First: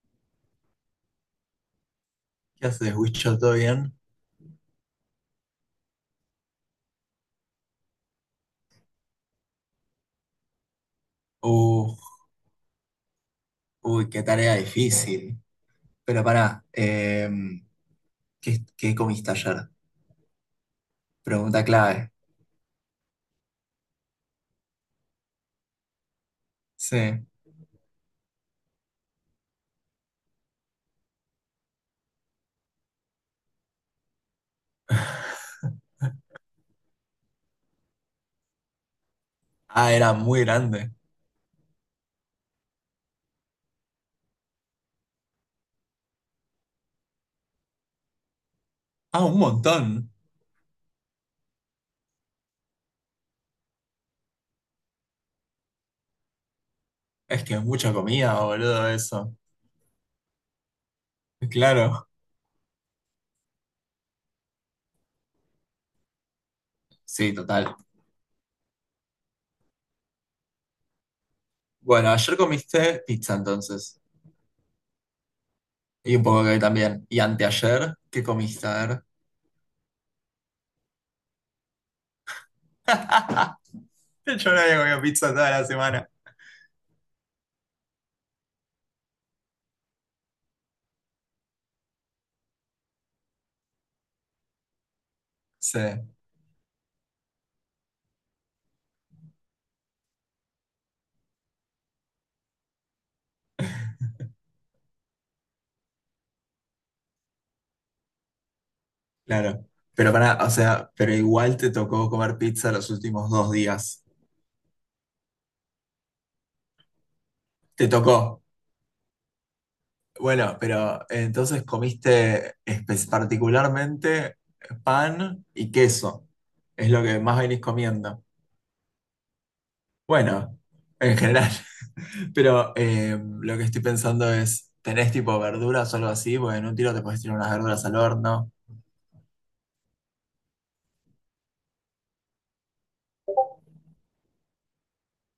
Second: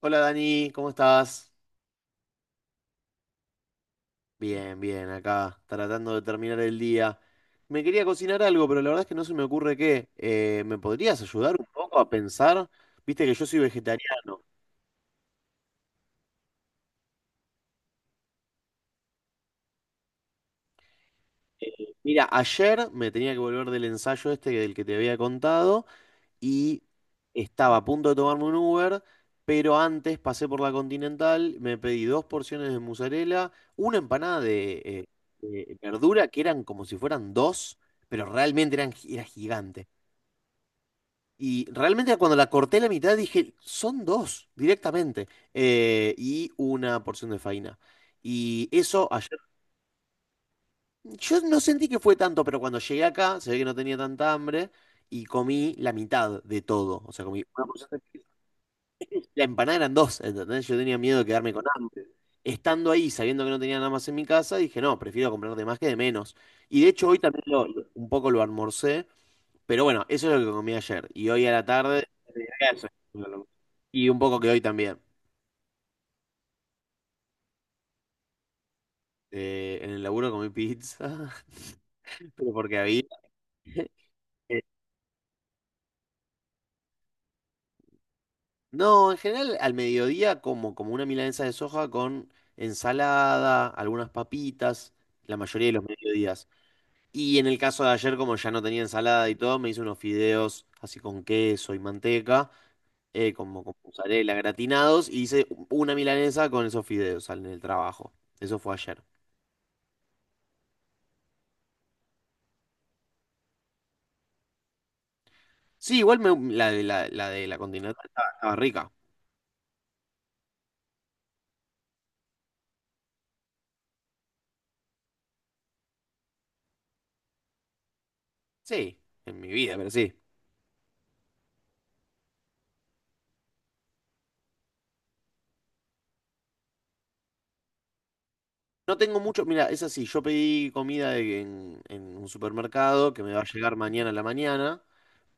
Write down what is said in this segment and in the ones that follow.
Hola Dani, ¿cómo estás? ¿Qué haces, Wicho? ¿Todo bien? Bien, bien, acá, tratando de terminar el día. Me quería cocinar algo, pero la verdad es que no se me ocurre qué. ¿Me podrías ayudar un Uh, poco a pensar? Viste que yo soy uy, qué vegetariano. tarea difícil. Pero pará, ¿qué comiste ayer? Pregunta clave. Mira, ayer me tenía que volver del ensayo este del que te había contado y Sí. estaba a punto de tomarme un Uber, pero antes pasé por la Continental, me pedí dos porciones de mozzarella, una empanada de verdura que eran como si fueran dos, pero realmente era gigante. Ah, era muy grande. Y realmente cuando la corté la mitad dije, son dos directamente. Y una porción de faina. Y eso Ah, un ayer, montón. yo no sentí que fue tanto, pero cuando llegué acá, se ve que no tenía tanta hambre y comí la mitad de todo. O sea, Es comí que es una porción mucha de... comida, boludo, eso. La empanada eran dos, ¿entendés? Yo tenía miedo de quedarme con hambre. Claro. Estando ahí, sabiendo que no tenía nada más en mi casa, dije, no, prefiero comprar de más que de menos. Y de hecho hoy Sí, también total. Un poco lo almorcé, pero bueno, eso es lo que comí ayer. Y hoy a la tarde. Bueno, ayer Eso. comiste pizza entonces. Y un poco que hoy también. Y un poco que hoy también. Y anteayer, ¿qué comiste? A ver. En el laburo comí pizza. Pero porque había. Yo no Eh, había comido pizza toda la semana. No, en general al mediodía como una milanesa de soja con ensalada, algunas papitas, la mayoría de Sí. los mediodías. Y en el caso de ayer, como ya no tenía ensalada y todo, me hice unos fideos así con queso y manteca, como con mozzarella gratinados, y hice una milanesa con esos fideos en el trabajo. Eso fue ayer. Claro, pero para, o sea, pero igual te tocó comer pizza los últimos dos días. Sí, igual la de la Te Continental tocó. estaba rica. Bueno, pero entonces comiste espe- particularmente pan y queso. Es lo que más venís comiendo. Sí, en mi vida, pero sí. Bueno, en general. Pero lo que estoy pensando es, ¿tenés tipo verduras o algo así? Porque en un tiro te podés tirar unas verduras al horno. No tengo mucho, mira, es así, yo pedí comida en un supermercado que me va a llegar mañana a la mañana,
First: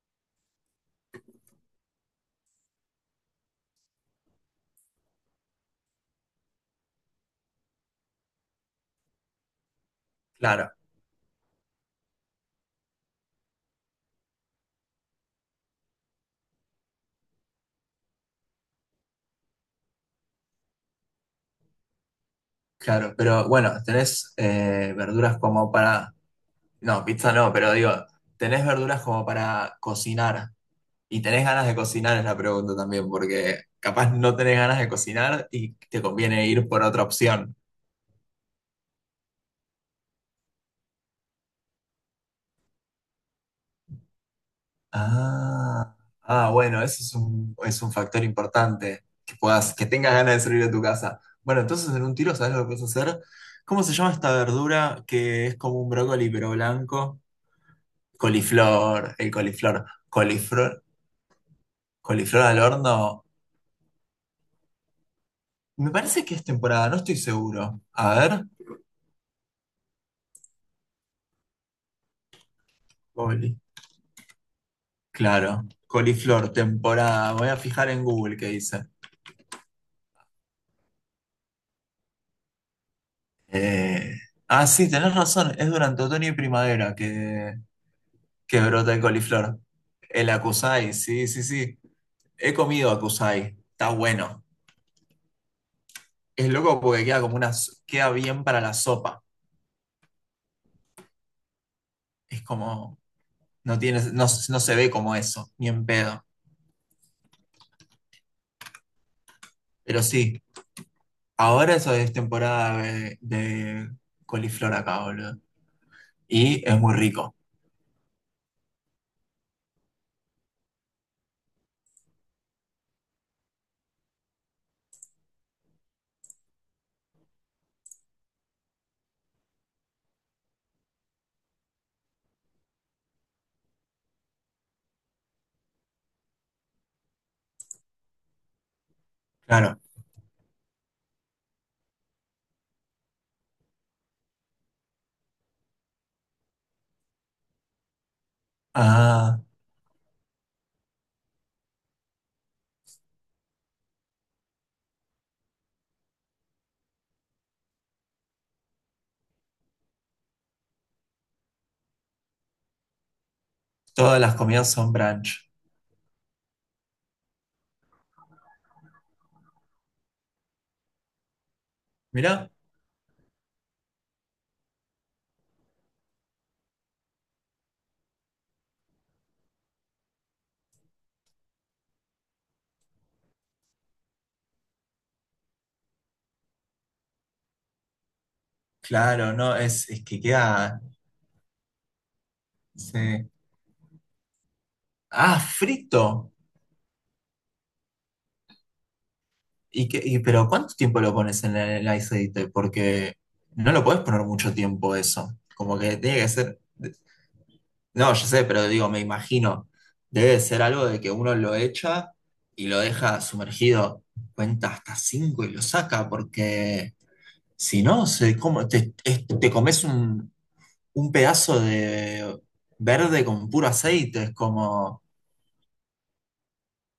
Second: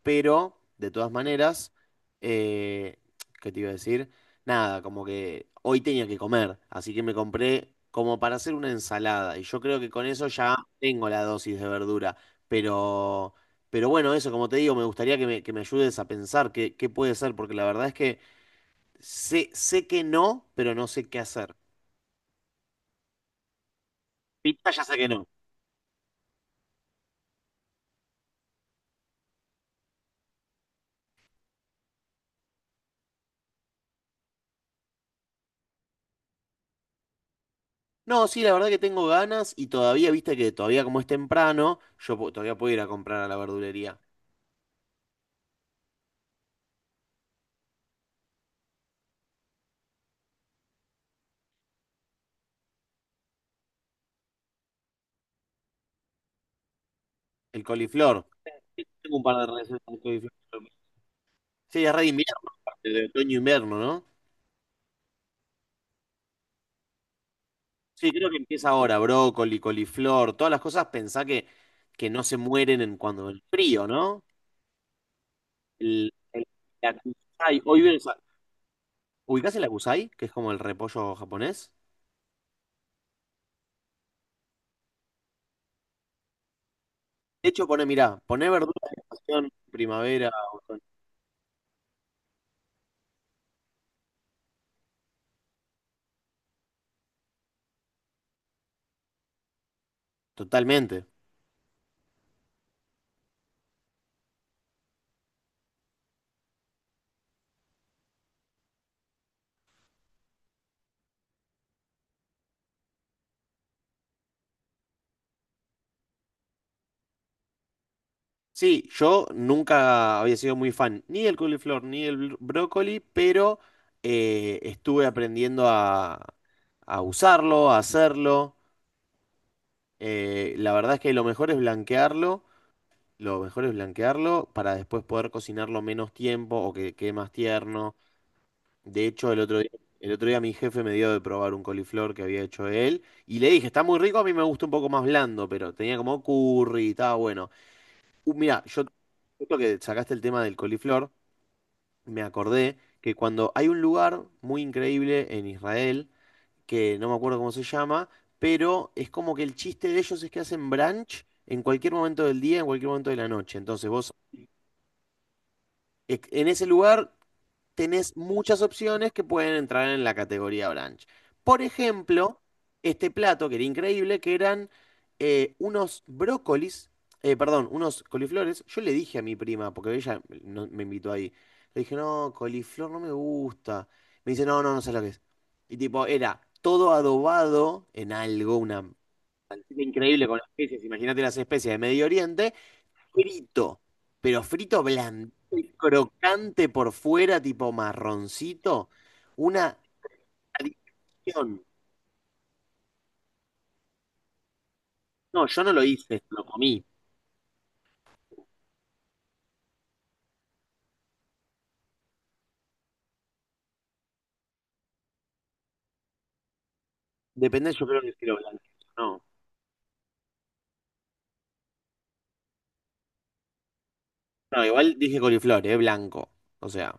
pero de todas maneras, eh, ¿qué te iba a decir? Nada, como que hoy tenía que comer, así que me compré como para hacer una ensalada y yo creo que con eso ya Claro, tengo la dosis de verdura, pero... Pero bueno, eso, como te digo, me gustaría que me ayudes a pensar qué puede ser, porque la verdad es que sé que no, pero no sé qué hacer. claro. Pero bueno, ¿tenés Pita ya sé que no. verduras como para... No, pizza no, pero digo, ¿tenés verduras como para cocinar? Y tenés ganas de cocinar es la pregunta también, porque capaz no tenés ganas de cocinar y te conviene ir por otra opción. No, sí, la verdad que tengo ganas y todavía, viste que todavía como es temprano, yo todavía puedo ir a comprar a la verdulería. Ah, ah, bueno, eso es un factor importante, que puedas, que tengas ganas de salir de tu casa. Bueno, entonces en un tiro, ¿sabes lo que puedes hacer? ¿Cómo se llama esta verdura que es como un brócoli pero blanco? El coliflor. Sí, Coliflor, tengo un el par de recetas coliflor. de coliflor. Coliflor, Sí, es re de coliflor invierno, al aparte, de horno. otoño-invierno, ¿no? Me parece que es temporada, no estoy seguro. Sí, A creo que ver. empieza ahora, brócoli, coliflor, todas las cosas, pensá que no se mueren en cuando el Coli. frío, ¿no? Claro. El, el, Coliflor, la temporada. Voy a kusai, hoy fijar en ves, Google qué dice. ¿ubicás el acusai, que es como el repollo japonés? Eh, Ah, sí, tenés razón. Es durante otoño y primavera De hecho, pone, mirá, pone que verduras brota el de estación, coliflor. El primavera, otoño. acusai, sí, sí, sí. He comido acusai. Está bueno. Es loco porque queda como una, s- queda bien para la sopa. Totalmente. Es como, no tiene, no, s- no se ve como eso, ni en pedo. Pero sí, ahora eso es temporada de coliflor acá, boludo. Y es muy rico, Sí, yo nunca había sido muy fan ni del coliflor ni del brócoli, pero estuve aprendiendo a usarlo, a hacerlo. La verdad es que lo mejor es blanquearlo para después poder cocinarlo menos tiempo o que quede más tierno. De hecho, el otro día, claro. el otro día mi jefe me dio de probar un coliflor que había hecho él y le dije, está muy rico, a mí me gusta un poco más blando, pero tenía como curry y estaba bueno. Mira, yo, Ah, justo que sacaste el tema del coliflor, me acordé que cuando hay un lugar muy increíble en Israel, que no me acuerdo cómo se llama, pero es como que el chiste de ellos es que hacen brunch en cualquier momento del día, en cualquier momento de la noche. Entonces vos, todas las comidas son brunch. En ese lugar tenés muchas opciones que pueden entrar en la categoría brunch. Por ejemplo, Mirá, este plato que era increíble, que eran unos brócolis, perdón, unos coliflores. Yo le dije a mi prima, porque ella me invitó ahí, le dije, no, coliflor no me gusta. Me dice, no, no, no sé lo que es. Y tipo, era todo adobado en algo, una... claro, no, es que Increíble con queda. especies, imagínate las especies de Medio Oriente Se- frito, pero frito blandito Ah, y frito. crocante por fuera, tipo marroncito. Una ¿Y qué- y- pero cuánto tiempo lo pones en adicción. el aceite? Porque no lo puedes poner mucho tiempo eso. No, yo no Como lo que tiene hice, que lo ser. comí. No, yo sé, pero digo, me imagino. Debe de ser algo de que uno lo echa y lo deja sumergido. Cuenta hasta cinco y lo saca, porque... Depende, Si yo creo no, que si lo se, blanco. como, te, No, es- te comes un pedazo de verde con puro aceite, es no, igual como, dije coliflor, es blanco. O sea,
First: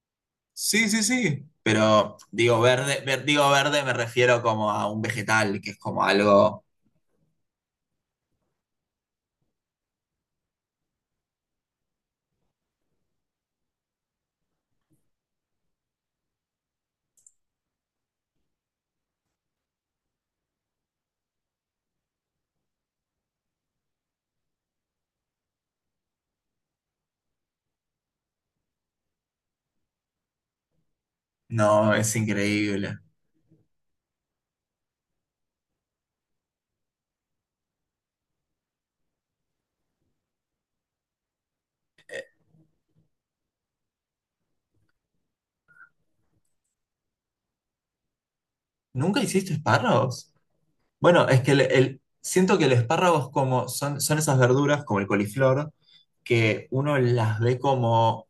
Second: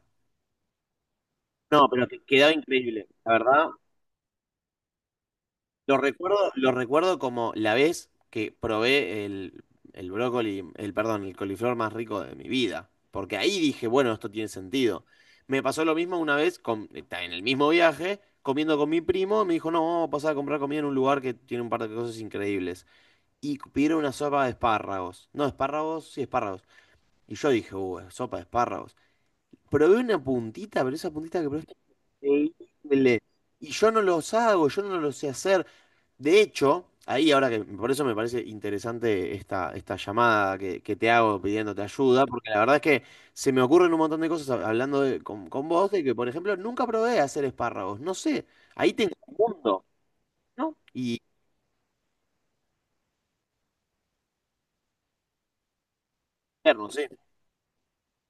sí, sí, sí, no, pero pero que quedaba digo verde, increíble. ver- La digo verdad, verde me refiero como a un vegetal, que es lo como recuerdo, algo, lo recuerdo como la vez que probé el brócoli, perdón, el coliflor más rico de mi vida. Porque ahí dije, bueno, esto tiene sentido. Me pasó lo mismo una vez en el mismo viaje, comiendo con mi primo. Me dijo, no, vamos a pasar a comprar comida en un lugar que tiene un par de cosas increíbles. Y pidieron una sopa de espárragos. No, espárragos, sí, espárragos. Y yo dije, sopa de espárragos. Probé una puntita, pero esa puntita que probé está no, es increíble. increíble. Y yo no los hago, yo no lo sé hacer. De hecho, ahí ahora que por eso me parece interesante esta llamada que te hago pidiéndote ayuda, porque la verdad es que se me ocurren un montón de cosas hablando con vos, de que por ejemplo nunca probé hacer espárragos, no sé, ahí tengo ¿Nunca un hiciste mundo espárragos? y Bueno, es que el- siento que el espárrago es como, son, son esas verduras como el coliflor, que no uno sé. las ve como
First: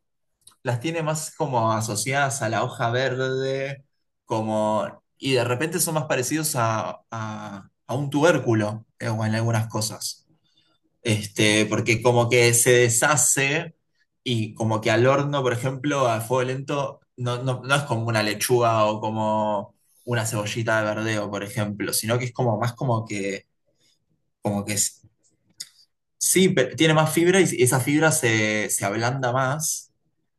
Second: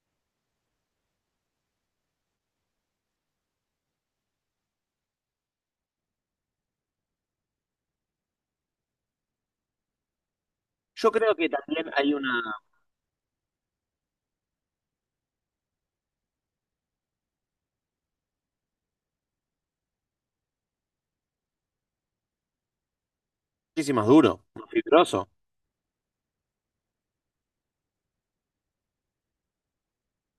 las tiene más como asociadas a la hoja verde, como, y de repente son más parecidos a un tubérculo o en algunas cosas. Yo creo que Este, también porque hay como una, que se deshace y como que al horno, por ejemplo, a fuego lento, no, no, no es como una lechuga o como una cebollita de verdeo, por ejemplo, sino que es como más muchísimas duro, como más que s- fibroso. sí, pe- tiene más fibra y esa fibra se, se ablanda más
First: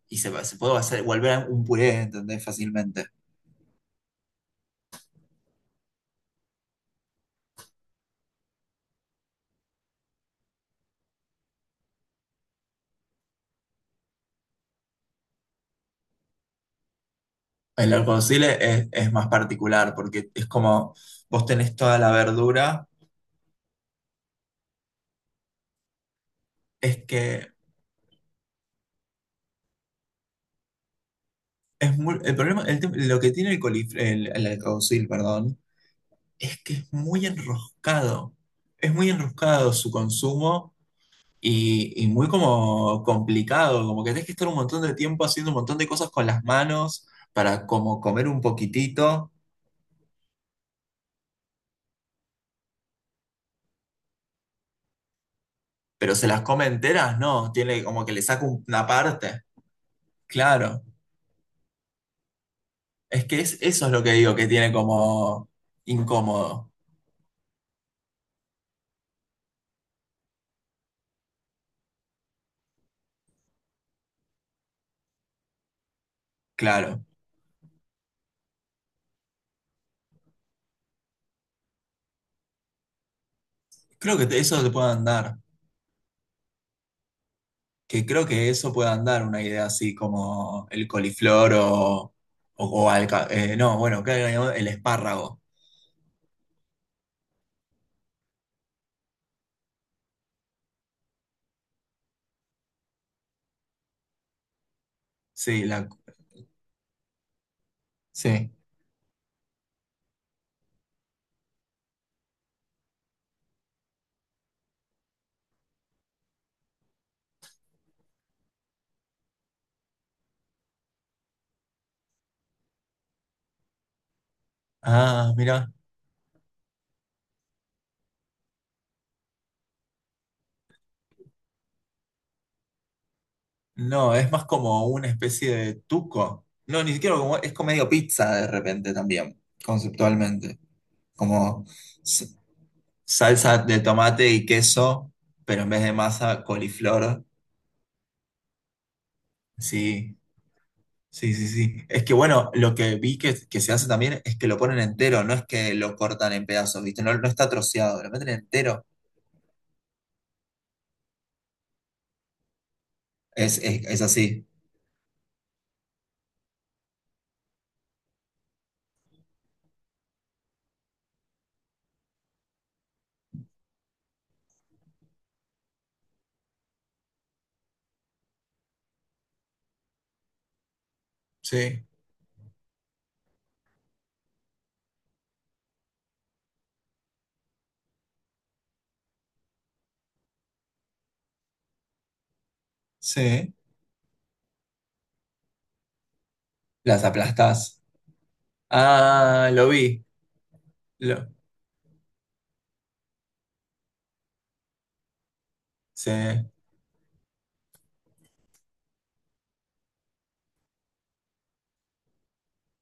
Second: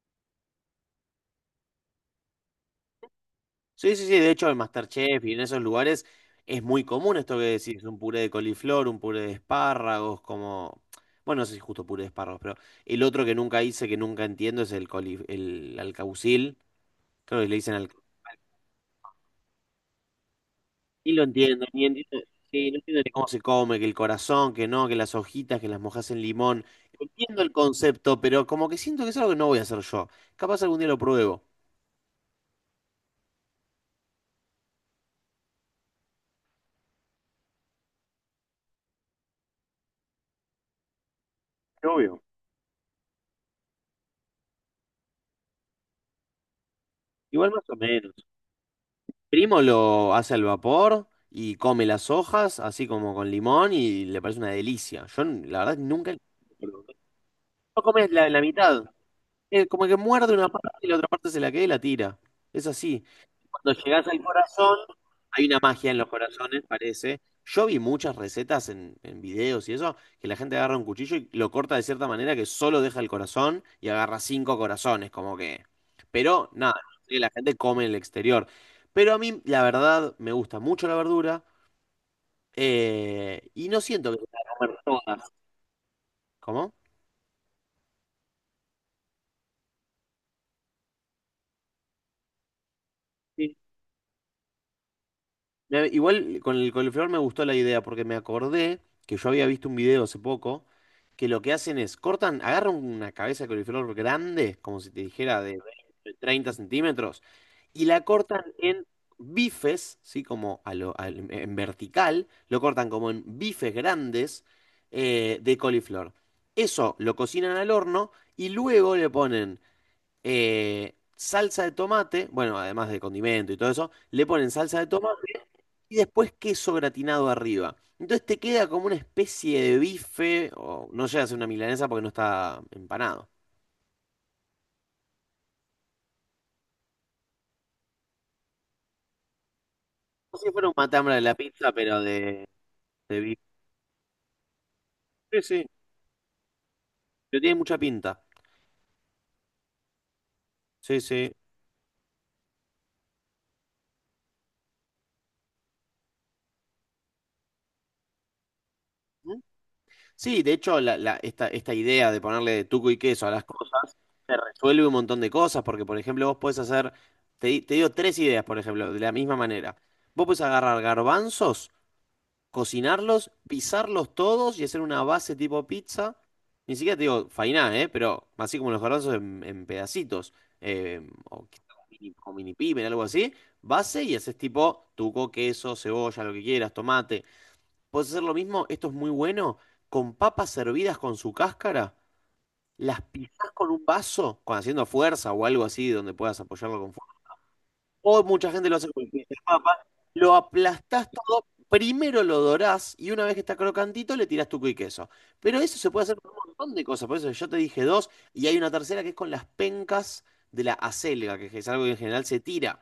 y se puede hacer, volver un puré, ¿entendés? Fácilmente. Sí, sí, sí, de hecho en MasterChef y en esos lugares es muy común esto que decís, un puré de coliflor, un puré de espárragos, como, bueno, no sé si justo puré de espárragos, pero el otro que nunca hice, que nunca entiendo, es el alcaucil, creo que le dicen al... El arcocile es más particular porque es como Y lo vos entiendo, tenés ni toda la entiendo, sí, no verdura, entiendo ni cómo se come, que el corazón, que no, que las hojitas, que las mojas en limón, es entiendo el que concepto, pero como que siento que es algo que no voy a hacer yo, capaz algún día lo pruebo. es muy, el problema, el tem- lo que tiene el colif el alguacil, perdón, es que es muy enroscado. Es muy enroscado su consumo y Obvio. muy como complicado, como que tenés que estar un montón de tiempo haciendo un montón de cosas con las manos Igual para más o como menos. comer un poquitito, Primo lo hace al vapor y come las hojas, así como con limón, y le parece una delicia. Yo, la verdad, nunca... pero se las come enteras, no, No tiene como comes que le la saca un- mitad. una parte. Es como que muerde una parte Claro, y la otra parte se la queda y la tira. Es así. es que es, Cuando eso es lo llegás que al digo, que tiene corazón, hay como una magia en los corazones, incómodo, parece. Yo vi muchas recetas en videos y eso, que la gente agarra un cuchillo y lo corta de cierta manera que solo deja el corazón y agarra cinco corazones, como que. Pero nada, claro. sí, la gente come en el exterior. Pero a mí, la verdad, me gusta mucho la verdura y no siento que Creo se que te- pueda eso te comer puede todas. andar, ¿Cómo? que creo que eso puede andar una idea así como el coliflor o alca- Sí. No, bueno, claro, el espárrago, Igual con el coliflor me gustó la idea porque me acordé que yo había visto un video hace poco que lo que hacen es cortan, agarran una cabeza de coliflor grande, como si te dijera de sí, la, 20, 30 centímetros, y la cortan sí. en bifes, ¿sí? Como a en vertical, lo cortan como en bifes grandes de coliflor. Eso lo cocinan al horno y luego le ponen salsa de tomate, bueno, además de condimento y todo eso, le ponen salsa de tomate Ah, mira, y después queso gratinado arriba. Entonces te queda como una especie de bife, o no llega a ser una milanesa porque no está empanado. no, es más como una especie de tuco. No, ni siquiera como, es como medio pizza de repente también, No sé si conceptualmente, fuera un matambre de la como... pizza, pero de bife. salsa de tomate y queso, Sí, pero sí, en vez de masa, coliflor. pero tiene mucha pinta. Sí, Sí, sí. sí, sí, sí. Es que bueno, lo que vi que se hace también es que lo ponen entero, no es que lo cortan en pedazos, ¿viste? No, no está troceado, lo meten entero. ¿Mm? Sí, de hecho, esta idea de ponerle tuco y queso a las Es, es, cosas es te así. resuelve un montón de cosas, porque, por ejemplo, vos podés hacer, te digo tres ideas, por ejemplo, de la misma manera. Vos podés agarrar garbanzos, cocinarlos, pisarlos todos y hacer una base tipo pizza. Ni siquiera te digo fainá, ¿eh? Pero así como los garbanzos en pedacitos, eh, o quizá Sí, con mini pimen, algo así. Base y haces tipo tuco, queso, cebolla, lo que quieras, tomate. Puedes hacer lo mismo, esto es muy bueno, con papas servidas con su cáscara. Las pisás sí. con un vaso, con haciendo fuerza o algo así, donde puedas apoyarlo con Las aplastás. o mucha gente lo hace con el pizza Ah, lo papa. vi. Lo aplastás Lo, todo, primero lo dorás y una vez que está crocantito le tirás tuco y queso. Pero eso se puede sí. hacer con un montón de cosas. Por eso yo te dije dos y hay una tercera que es con las pencas de la acelga, que es algo que en general se tira.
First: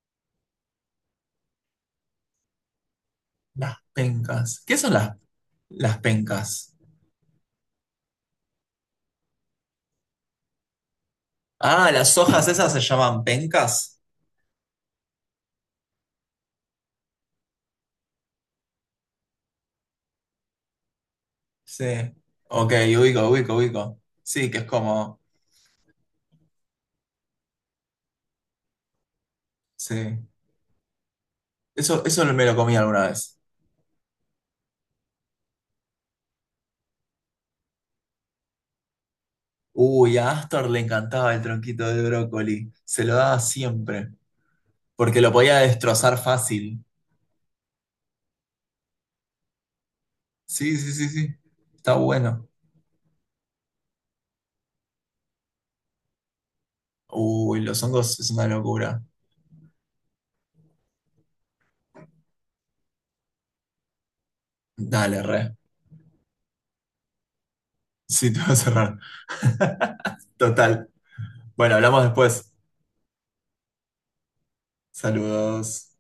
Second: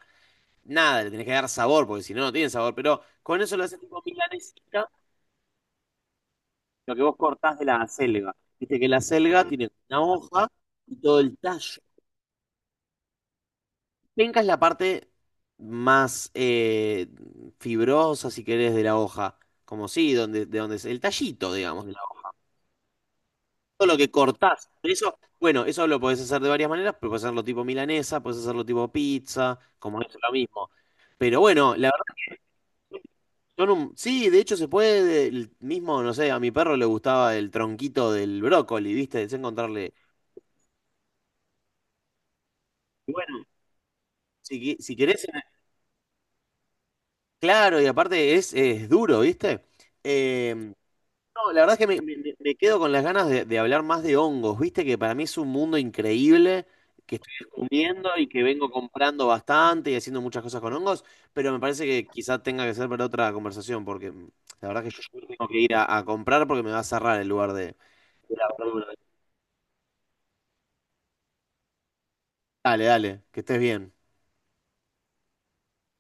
Nada, le tenés que dar sabor porque si no, no tiene sabor. Pero con eso lo Las haces tipo pencas. ¿Qué milanesita, son las pencas? lo que vos cortás de la acelga. Viste que la acelga tiene una hoja y todo el tallo. Ah, las hojas esas se llaman pencas. Penca es la parte más fibrosa, si querés, de la hoja. Como sí, donde, de donde es el tallito, Sí. digamos, de la hoja. Ok, ubico, ubico, Todo lo ubico. que Sí, que es cortás. Eso, como... bueno, eso lo podés hacer de varias maneras, pero podés hacerlo tipo milanesa, podés hacerlo tipo pizza, como es Sí. lo mismo. Pero bueno, la verdad, Eso me lo comí alguna vez. son sí, de hecho se puede, el mismo, no sé, a mi perro le gustaba el tronquito del brócoli, ¿viste? Es encontrarle. Uy, a Astor le encantaba el tronquito de brócoli. Se Y lo daba bueno, siempre. Si Porque querés, lo podía destrozar fácil. claro, y aparte es duro, ¿viste? Eh, Sí, sí, sí, sí. No, la verdad es que Está me, me- me- bueno. me quedo con las ganas de hablar más de hongos, viste que para mí es un mundo increíble que estoy Uy, los descubriendo hongos y es que una vengo locura. comprando bastante y haciendo muchas cosas con hongos, pero me parece que quizá tenga que ser para otra conversación, porque la verdad que yo Dale, tengo re. que ir a comprar porque me va a cerrar el lugar de Sí, te la voy a verdura. cerrar. Total. Bueno, hablamos después. Dale, dale, que estés bien. Saludos.